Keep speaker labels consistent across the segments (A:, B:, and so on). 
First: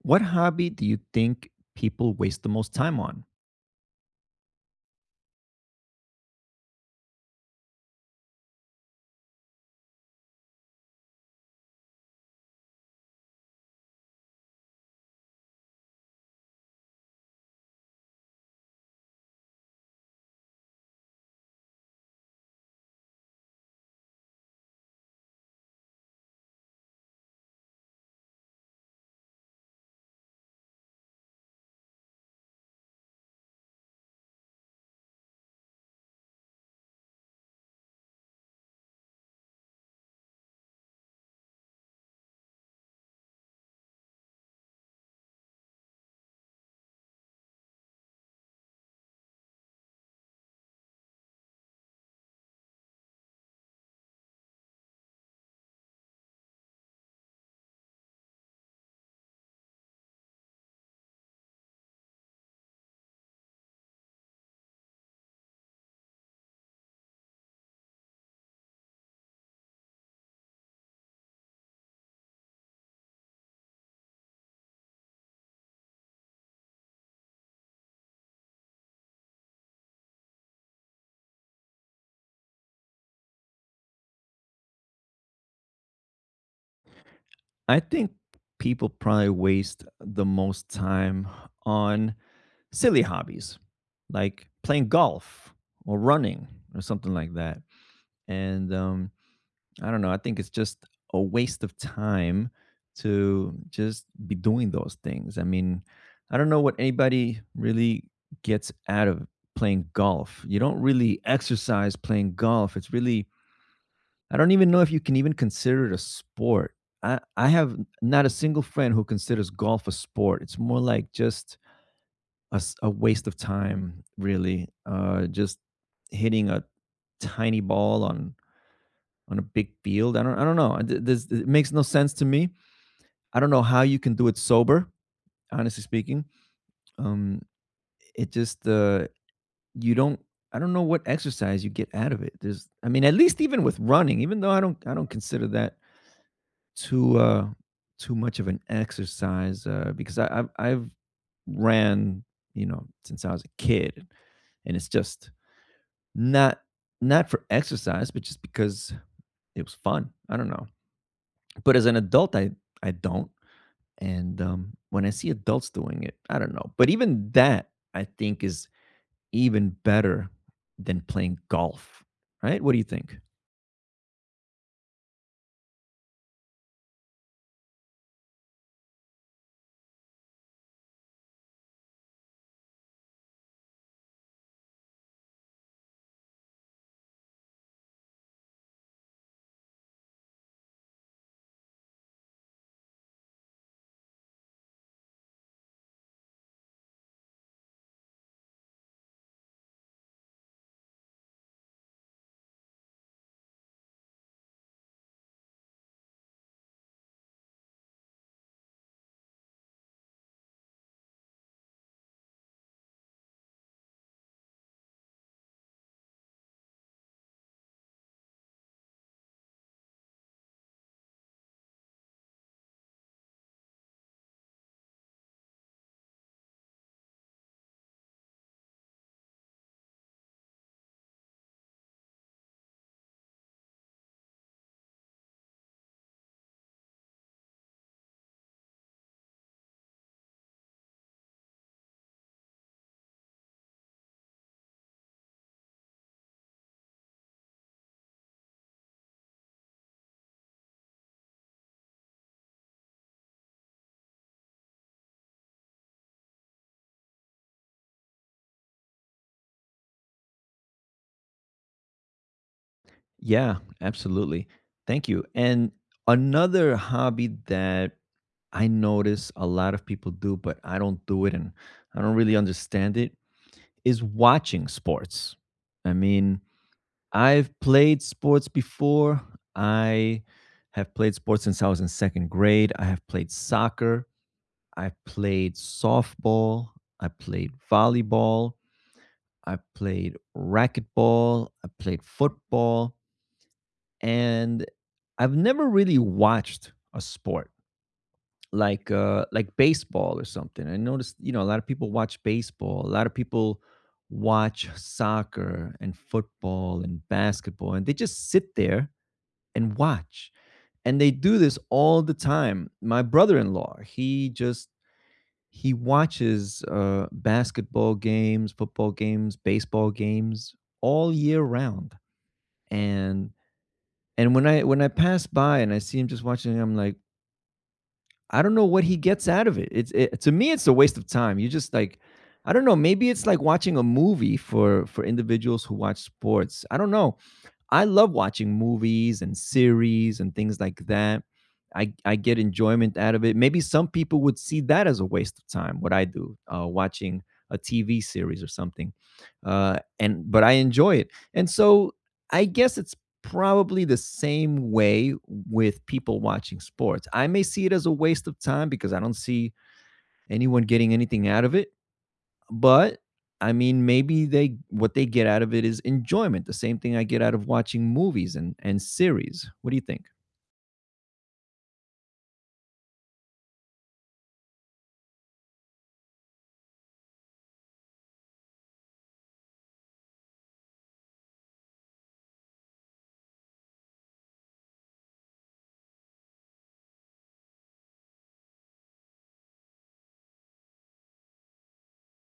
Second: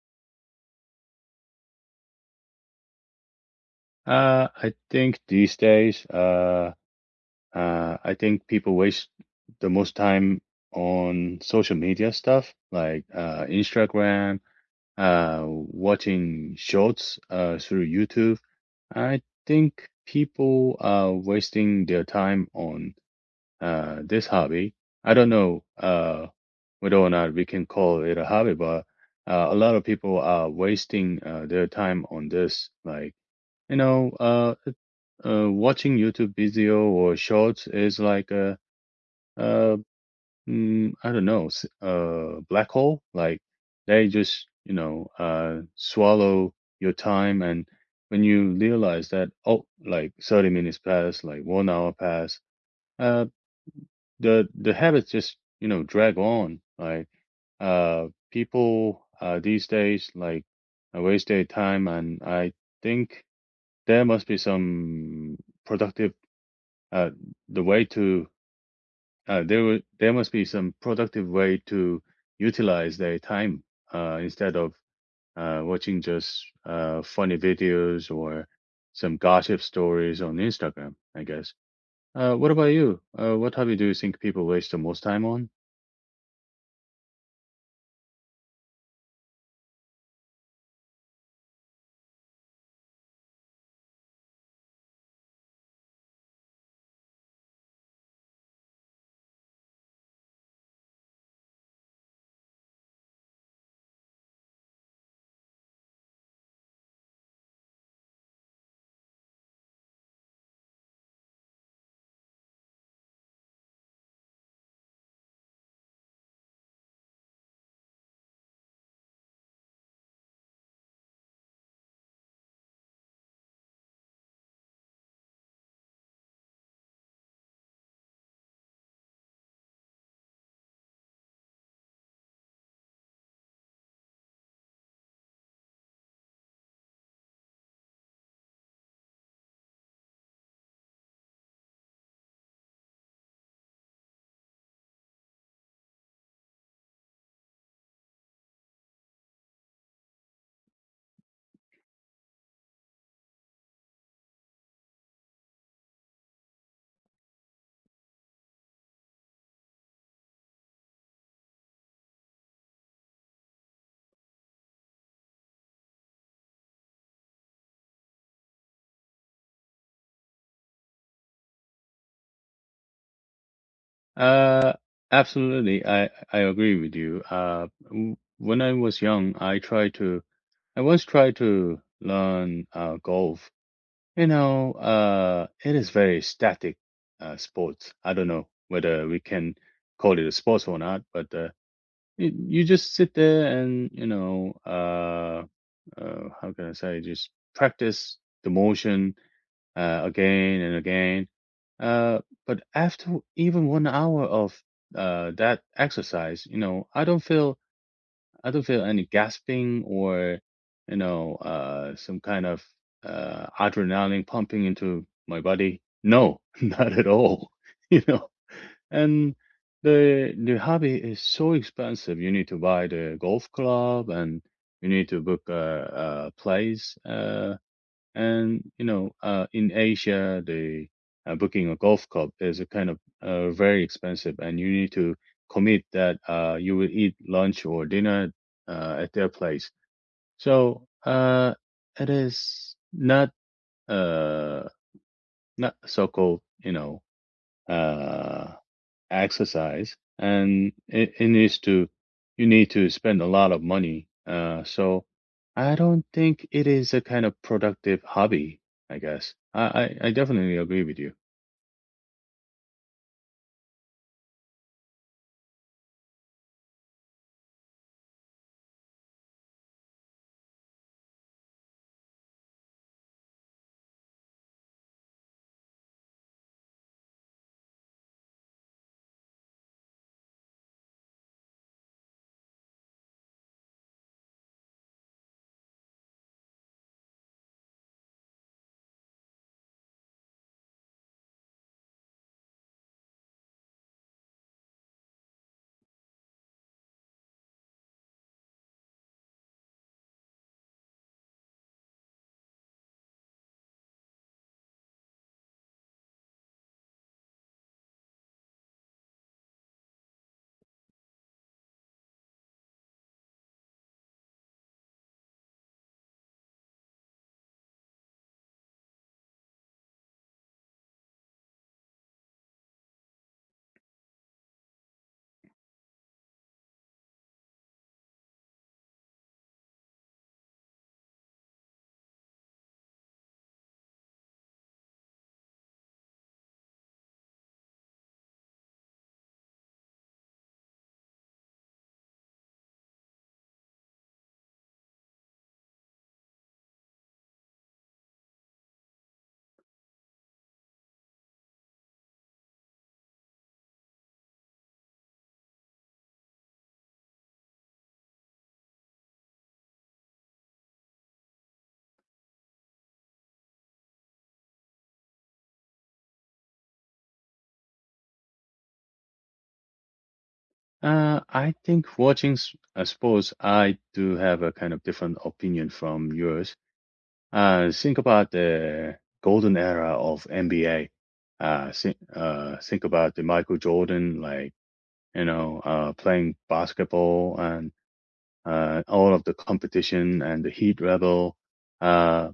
A: What hobby do you think people waste the most time on?
B: I think these days, I think people waste the most time on social media stuff like Instagram, watching shorts through YouTube. I think people are wasting their time on this hobby. I don't know whether or not we can call it a hobby, but a lot of people are wasting their time on this. You know, uh, Watching YouTube video or shorts is like uh, I don't know, black hole. Like they just, swallow your time. And when you realize that, oh, like 30 minutes pass, like 1 hour pass, uh, the habits just, you know, drag on. People, these days, waste their time. And I think there must be some productive uh, the way to there must be some productive way to utilize their time instead of watching just funny videos or some gossip stories on Instagram, I guess. What about you? What hobby do you think people waste the most time on?
A: I think people probably waste the most time on silly hobbies like playing golf or running or something like that. And I don't know. I think it's just a waste of time to just be doing those things. I mean, I don't know what anybody really gets out of playing golf. You don't really exercise playing golf. It's really. I don't even know if you can even consider it a sport. I have not a single friend who considers golf a sport. It's more like just a waste of time, really. Just hitting a tiny ball on a big field. I don't know. This, it makes no sense to me. I don't know how you can do it sober. Honestly speaking, um, it just you don't. I don't know what exercise you get out of it. I mean, at least even with running, even though I don't consider that too uh too much of an exercise because I've ran since I was a kid, and it's just not not for exercise but just because it was fun. I don't know, but as an adult, I don't and when I see adults doing it, I don't know, but even that I think is even better than playing golf. Right? What do you think?
B: Uh, Absolutely, I agree with you. When I was young, I once tried to learn golf. You know, it is very static sports. I don't know whether we can call it a sports or not, but you, you just sit there and, you know, how can I say, just practice the motion again and again. Uh, but after even 1 hour of that exercise, you know, I don't feel any gasping or, you know, some kind of adrenaline pumping into my body. No, not at all. You know, and the hobby is so expensive. You need to buy the golf club, and you need to book a place. And you know, in Asia, the booking a golf club is a kind of very expensive, and you need to commit that you will eat lunch or dinner at their place. So it is not uh, not so-called, you know, uh, exercise and it needs to you need to spend a lot of money so I don't think it is a kind of productive hobby, I guess. I definitely agree with you.
A: Yeah, absolutely. Thank you. And another hobby that I notice a lot of people do, but I don't do it and I don't really understand it, is watching sports. I mean, I've played sports before. I have played sports since I was in second grade. I have played soccer. I played softball. I played volleyball. I played racquetball. I played football, and I've never really watched a sport like baseball or something. I noticed, a lot of people watch baseball, a lot of people watch soccer and football and basketball, and they just sit there and watch. And they do this all the time. My brother-in-law, he watches basketball games, football games, baseball games all year round. And And when I pass by and I see him just watching, I'm like, I don't know what he gets out of it. To me, it's a waste of time. You just like, I don't know. Maybe it's like watching a movie for individuals who watch sports. I don't know. I love watching movies and series and things like that. I get enjoyment out of it. Maybe some people would see that as a waste of time, what I do, watching a TV series or something. And but I enjoy it. And so I guess it's probably the same way with people watching sports. I may see it as a waste of time because I don't see anyone getting anything out of it, but I mean, maybe they what they get out of it is enjoyment, the same thing I get out of watching movies and series. What do you think?
B: I think watching sports, I do have a kind of different opinion from yours. Think about the golden era of NBA. Think about the michael jordan. Like, you know, playing basketball and all of the competition and the heat level. Uh,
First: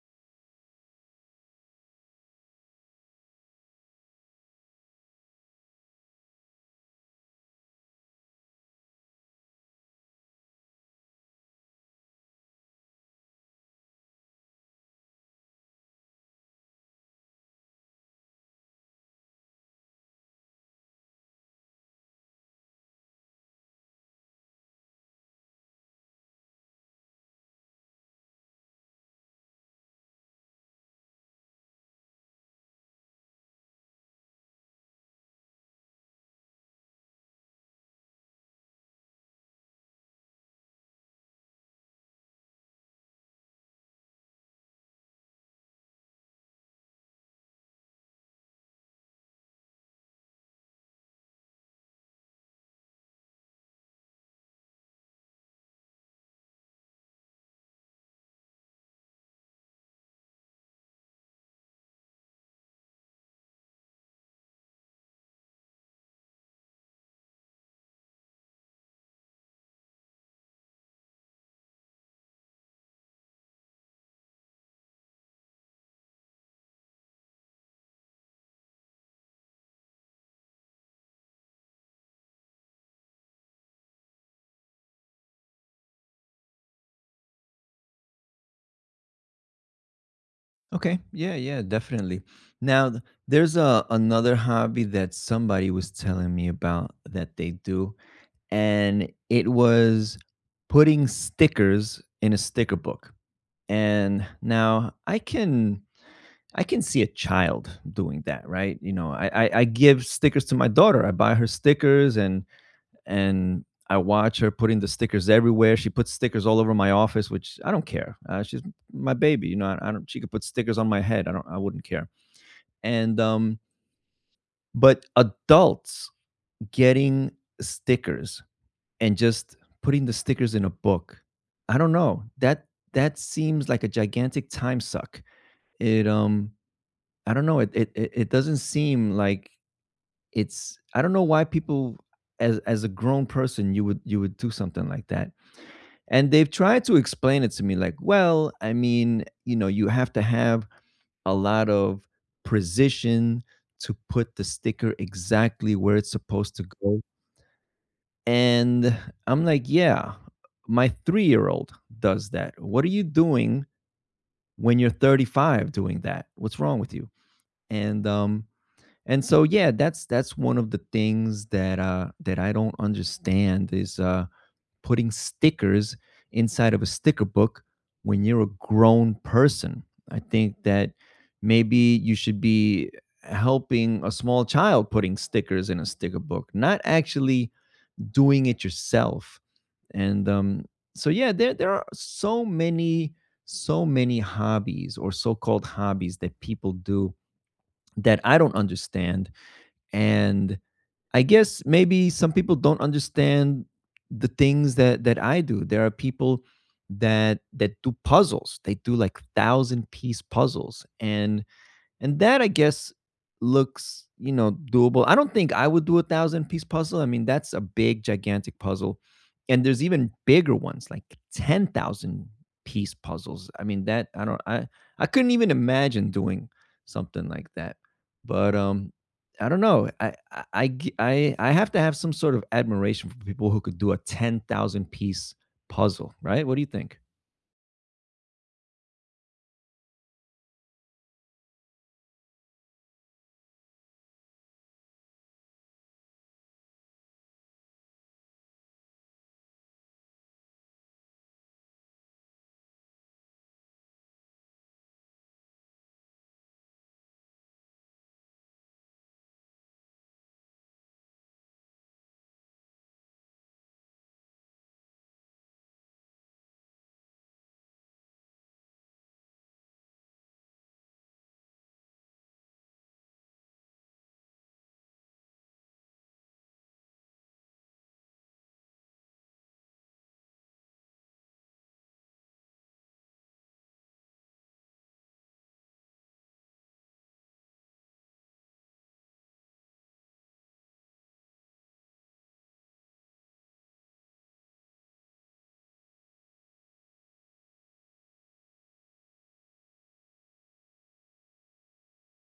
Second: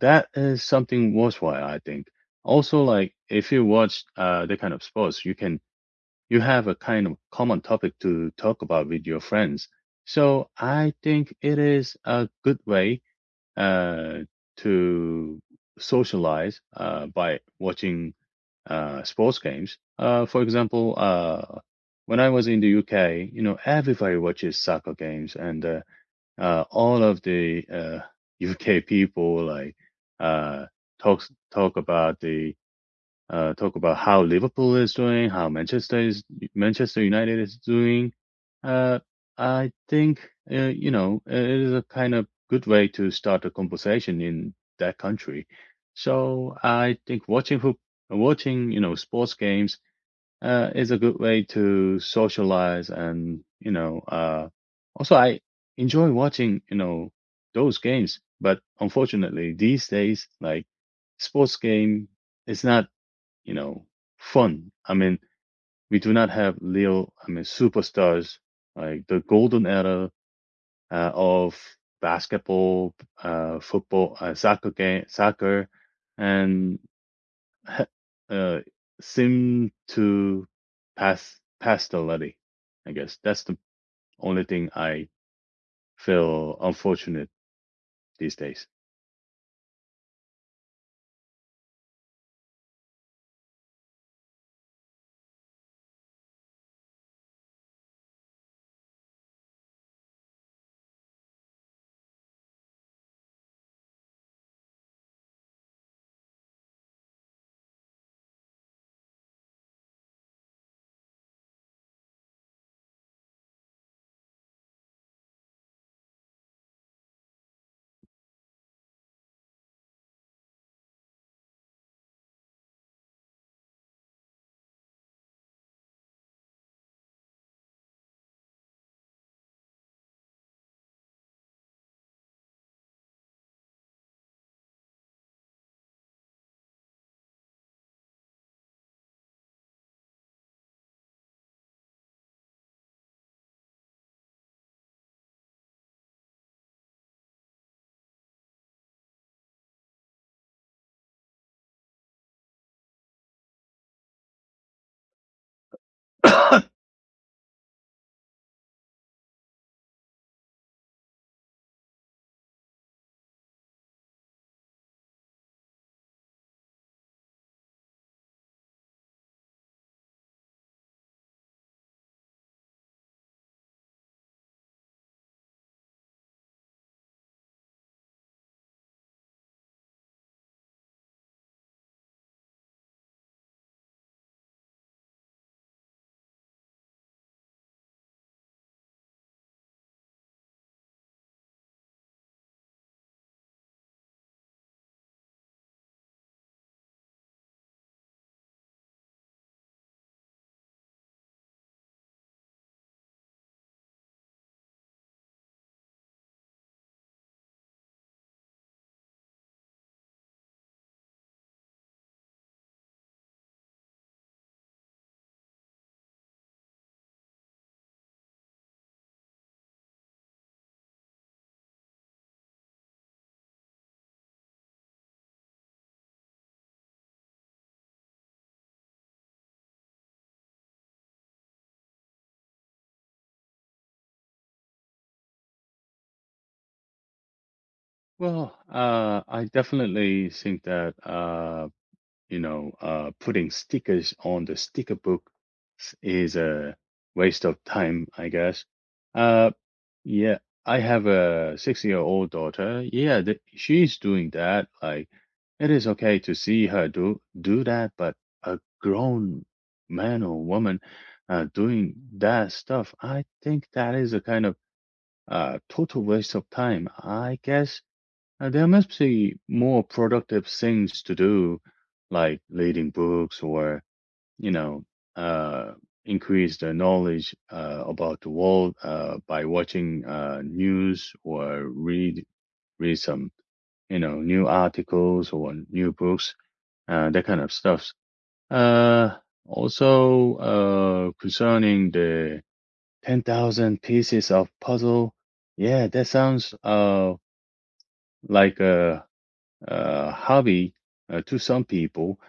B: that is something worthwhile, I think. Also, like if you watch that kind of sports, you have a kind of common topic to talk about with your friends. So I think it is a good way uh, to socialize by watching sports games. For example, when I was in the UK, you know, everybody watches soccer games and all of the UK people like uh, talk about the talk about how Liverpool is doing, how Manchester is Manchester United is doing. Uh, I think you know it is a kind of good way to start a conversation in that country. So I think watching, you know, sports games is a good way to socialize and, you know, also I enjoy watching, you know, those games, but unfortunately these days, like, sports game, it's not, you know, fun. I mean, we do not have real, I mean, superstars like the golden era of basketball, football, soccer, and Uh, seem to pass past the Letty, I guess. That's the only thing I feel unfortunate these days.
A: Okay. Yeah, yeah, definitely. Now, th there's a another hobby that somebody was telling me about that they do, and it was putting stickers in a sticker book. And now I can see a child doing that, right? You know, I give stickers to my daughter. I buy her stickers, and I watch her putting the stickers everywhere. She puts stickers all over my office, which I don't care. She's my baby, you know. I don't. She could put stickers on my head. I don't. I wouldn't care. And but adults getting stickers and just putting the stickers in a book. I don't know. That seems like a gigantic time suck. It I don't know. It doesn't seem like it's. I don't know why people as a grown person you would do something like that. And they've tried to explain it to me like, well, I mean, you have to have a lot of precision to put the sticker exactly where it's supposed to go. And I'm like, yeah, my 3-year-old does that. What are you doing when you're 35 doing that? What's wrong with you? And, um, and so, yeah, that's one of the things that I don't understand is putting stickers inside of a sticker book when you're a grown person. I think that maybe you should be helping a small child putting stickers in a sticker book, not actually doing it yourself. And so, yeah, there are so many hobbies or so-called hobbies that people do that I don't understand, and I guess maybe some people don't understand the things that I do. There are people that do puzzles. They do like thousand piece puzzles, and that I guess looks, doable. I don't think I would do a thousand piece puzzle. I mean, that's a big, gigantic puzzle. And there's even bigger ones, like 10,000 piece puzzles. I mean, that I don't I couldn't even imagine doing something like that. But I don't know. I have to have some sort of admiration for people who could do a 10,000 piece puzzle, right? What do you think?
B: Well, I definitely think that you know, putting stickers on the sticker book is a waste of time, I guess. Uh, Yeah, I have a six-year-old daughter. Yeah, th she's doing that. Like, it is okay to see her do that, but a grown man or woman doing that stuff, I think that is a kind of total waste of time. I guess there must be more productive things to do, like reading books or you know, uh, increase their knowledge about the world by watching news or read some you know new articles or new books, that kind of stuff. Uh, also concerning the 10,000 pieces of puzzle, yeah, that sounds like a, a hobby to some people,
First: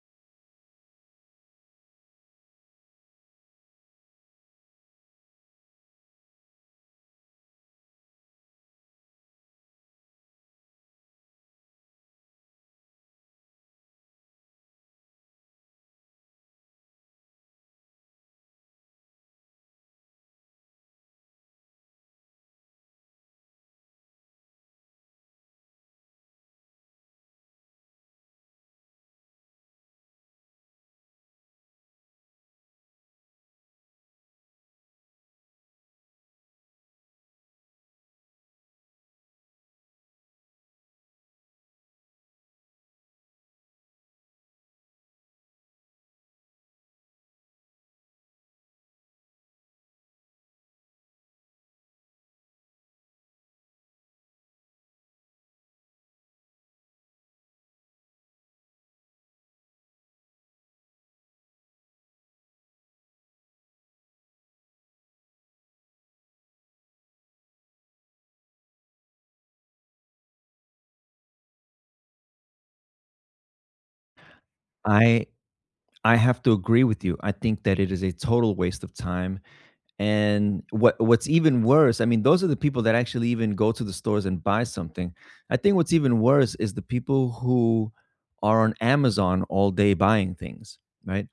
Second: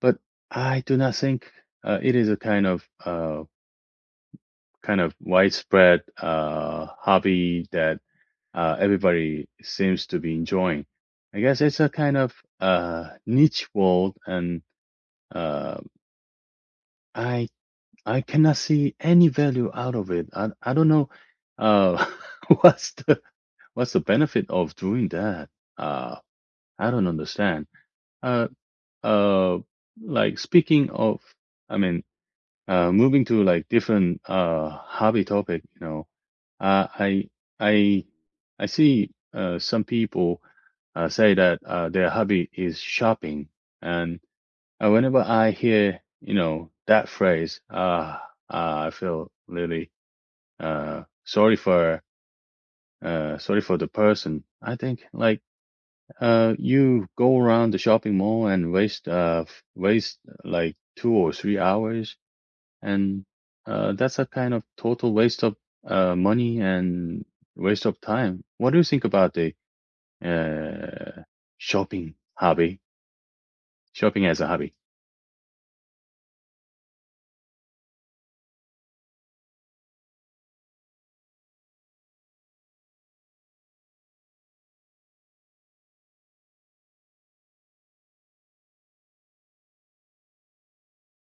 B: but I do not think it is a kind of widespread hobby that everybody seems to be enjoying. I guess it's a kind of niche world, and uh, I I cannot see any value out of it. I don't know uh, what's the what's the benefit of doing that. Uh, I don't understand. Uh, uh, like speaking of, I mean, moving to like different hobby topic, you know. Uh, I I I see some people say that their hobby is shopping, and whenever I hear you know that phrase, I feel really uh, sorry for sorry for the person. I think like you go around the shopping mall and waste waste like 2 or 3 hours and that's a kind of total waste of money and waste of time. What do you think about the uh, shopping hobby? Shopping as a hobby.
A: I I have to agree with you. I think that it is a total waste of time. And what's even worse, I mean, those are the people that actually even go to the stores and buy something. I think what's even worse is the people who are on Amazon all day buying things, right?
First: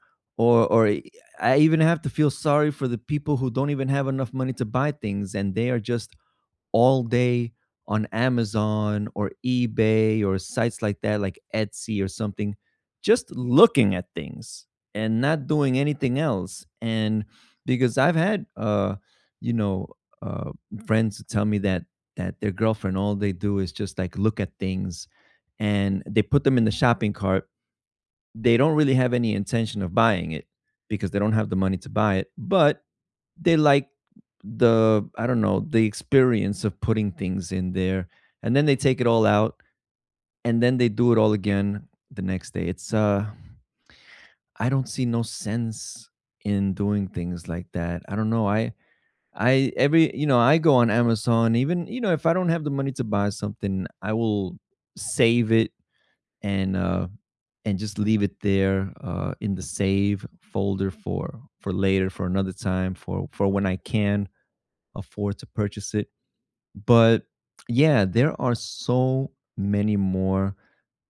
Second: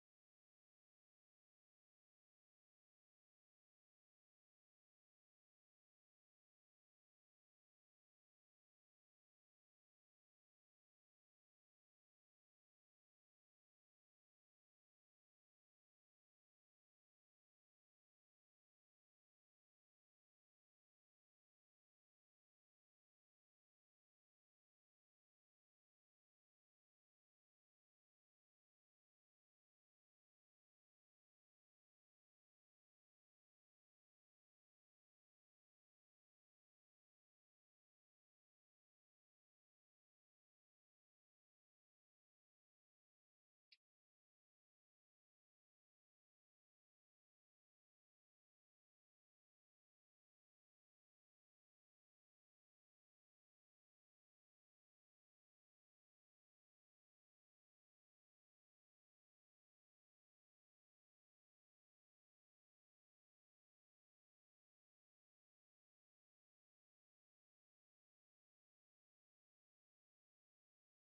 A: Or I even have to feel sorry for the people who don't even have enough money to buy things, and they are just all day on Amazon or eBay or sites like that, like Etsy or something, just looking at things and not doing anything else. And because I've hadyou know, uh, friends who tell me that their girlfriend all they do is just like look at things, and they put them in the shopping cart, they don't really have any intention of buying it because they don't have the money to buy it, but they like, the I don't know, the experience of putting things in there, and then they take it all out, and then they do it all again the next day. It's I don't see no sense in doing things like that. I don't know. I go on Amazon. Even if I don't have the money to buy something, I will save it, and just leave it there in the save folder for later, for another time, for when I can afford to purchase it. But yeah, there are so many more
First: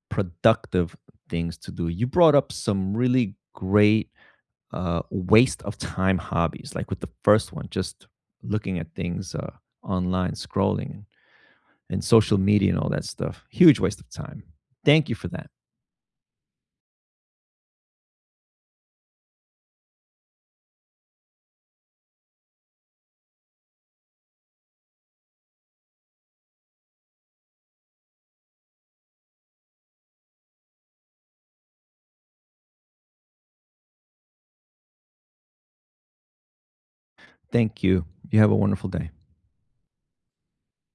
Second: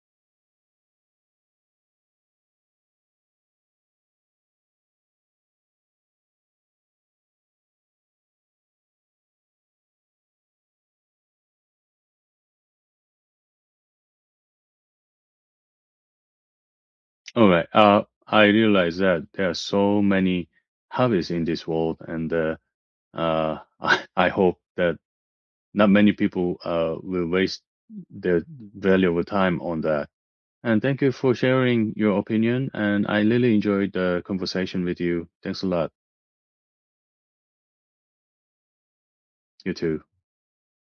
A: productive things to do. You brought up some really great waste of time hobbies, like with the first one, just looking at things online, scrolling and social media and all that stuff. Huge waste of time. Thank you for that.
B: All right. I realize that there are so many hobbies in this world, and I hope that not many people will waste their valuable time on that. And thank you for sharing your opinion. And I really enjoyed the conversation with you. Thanks a lot.
A: Thank you. You have a wonderful day.
B: You too.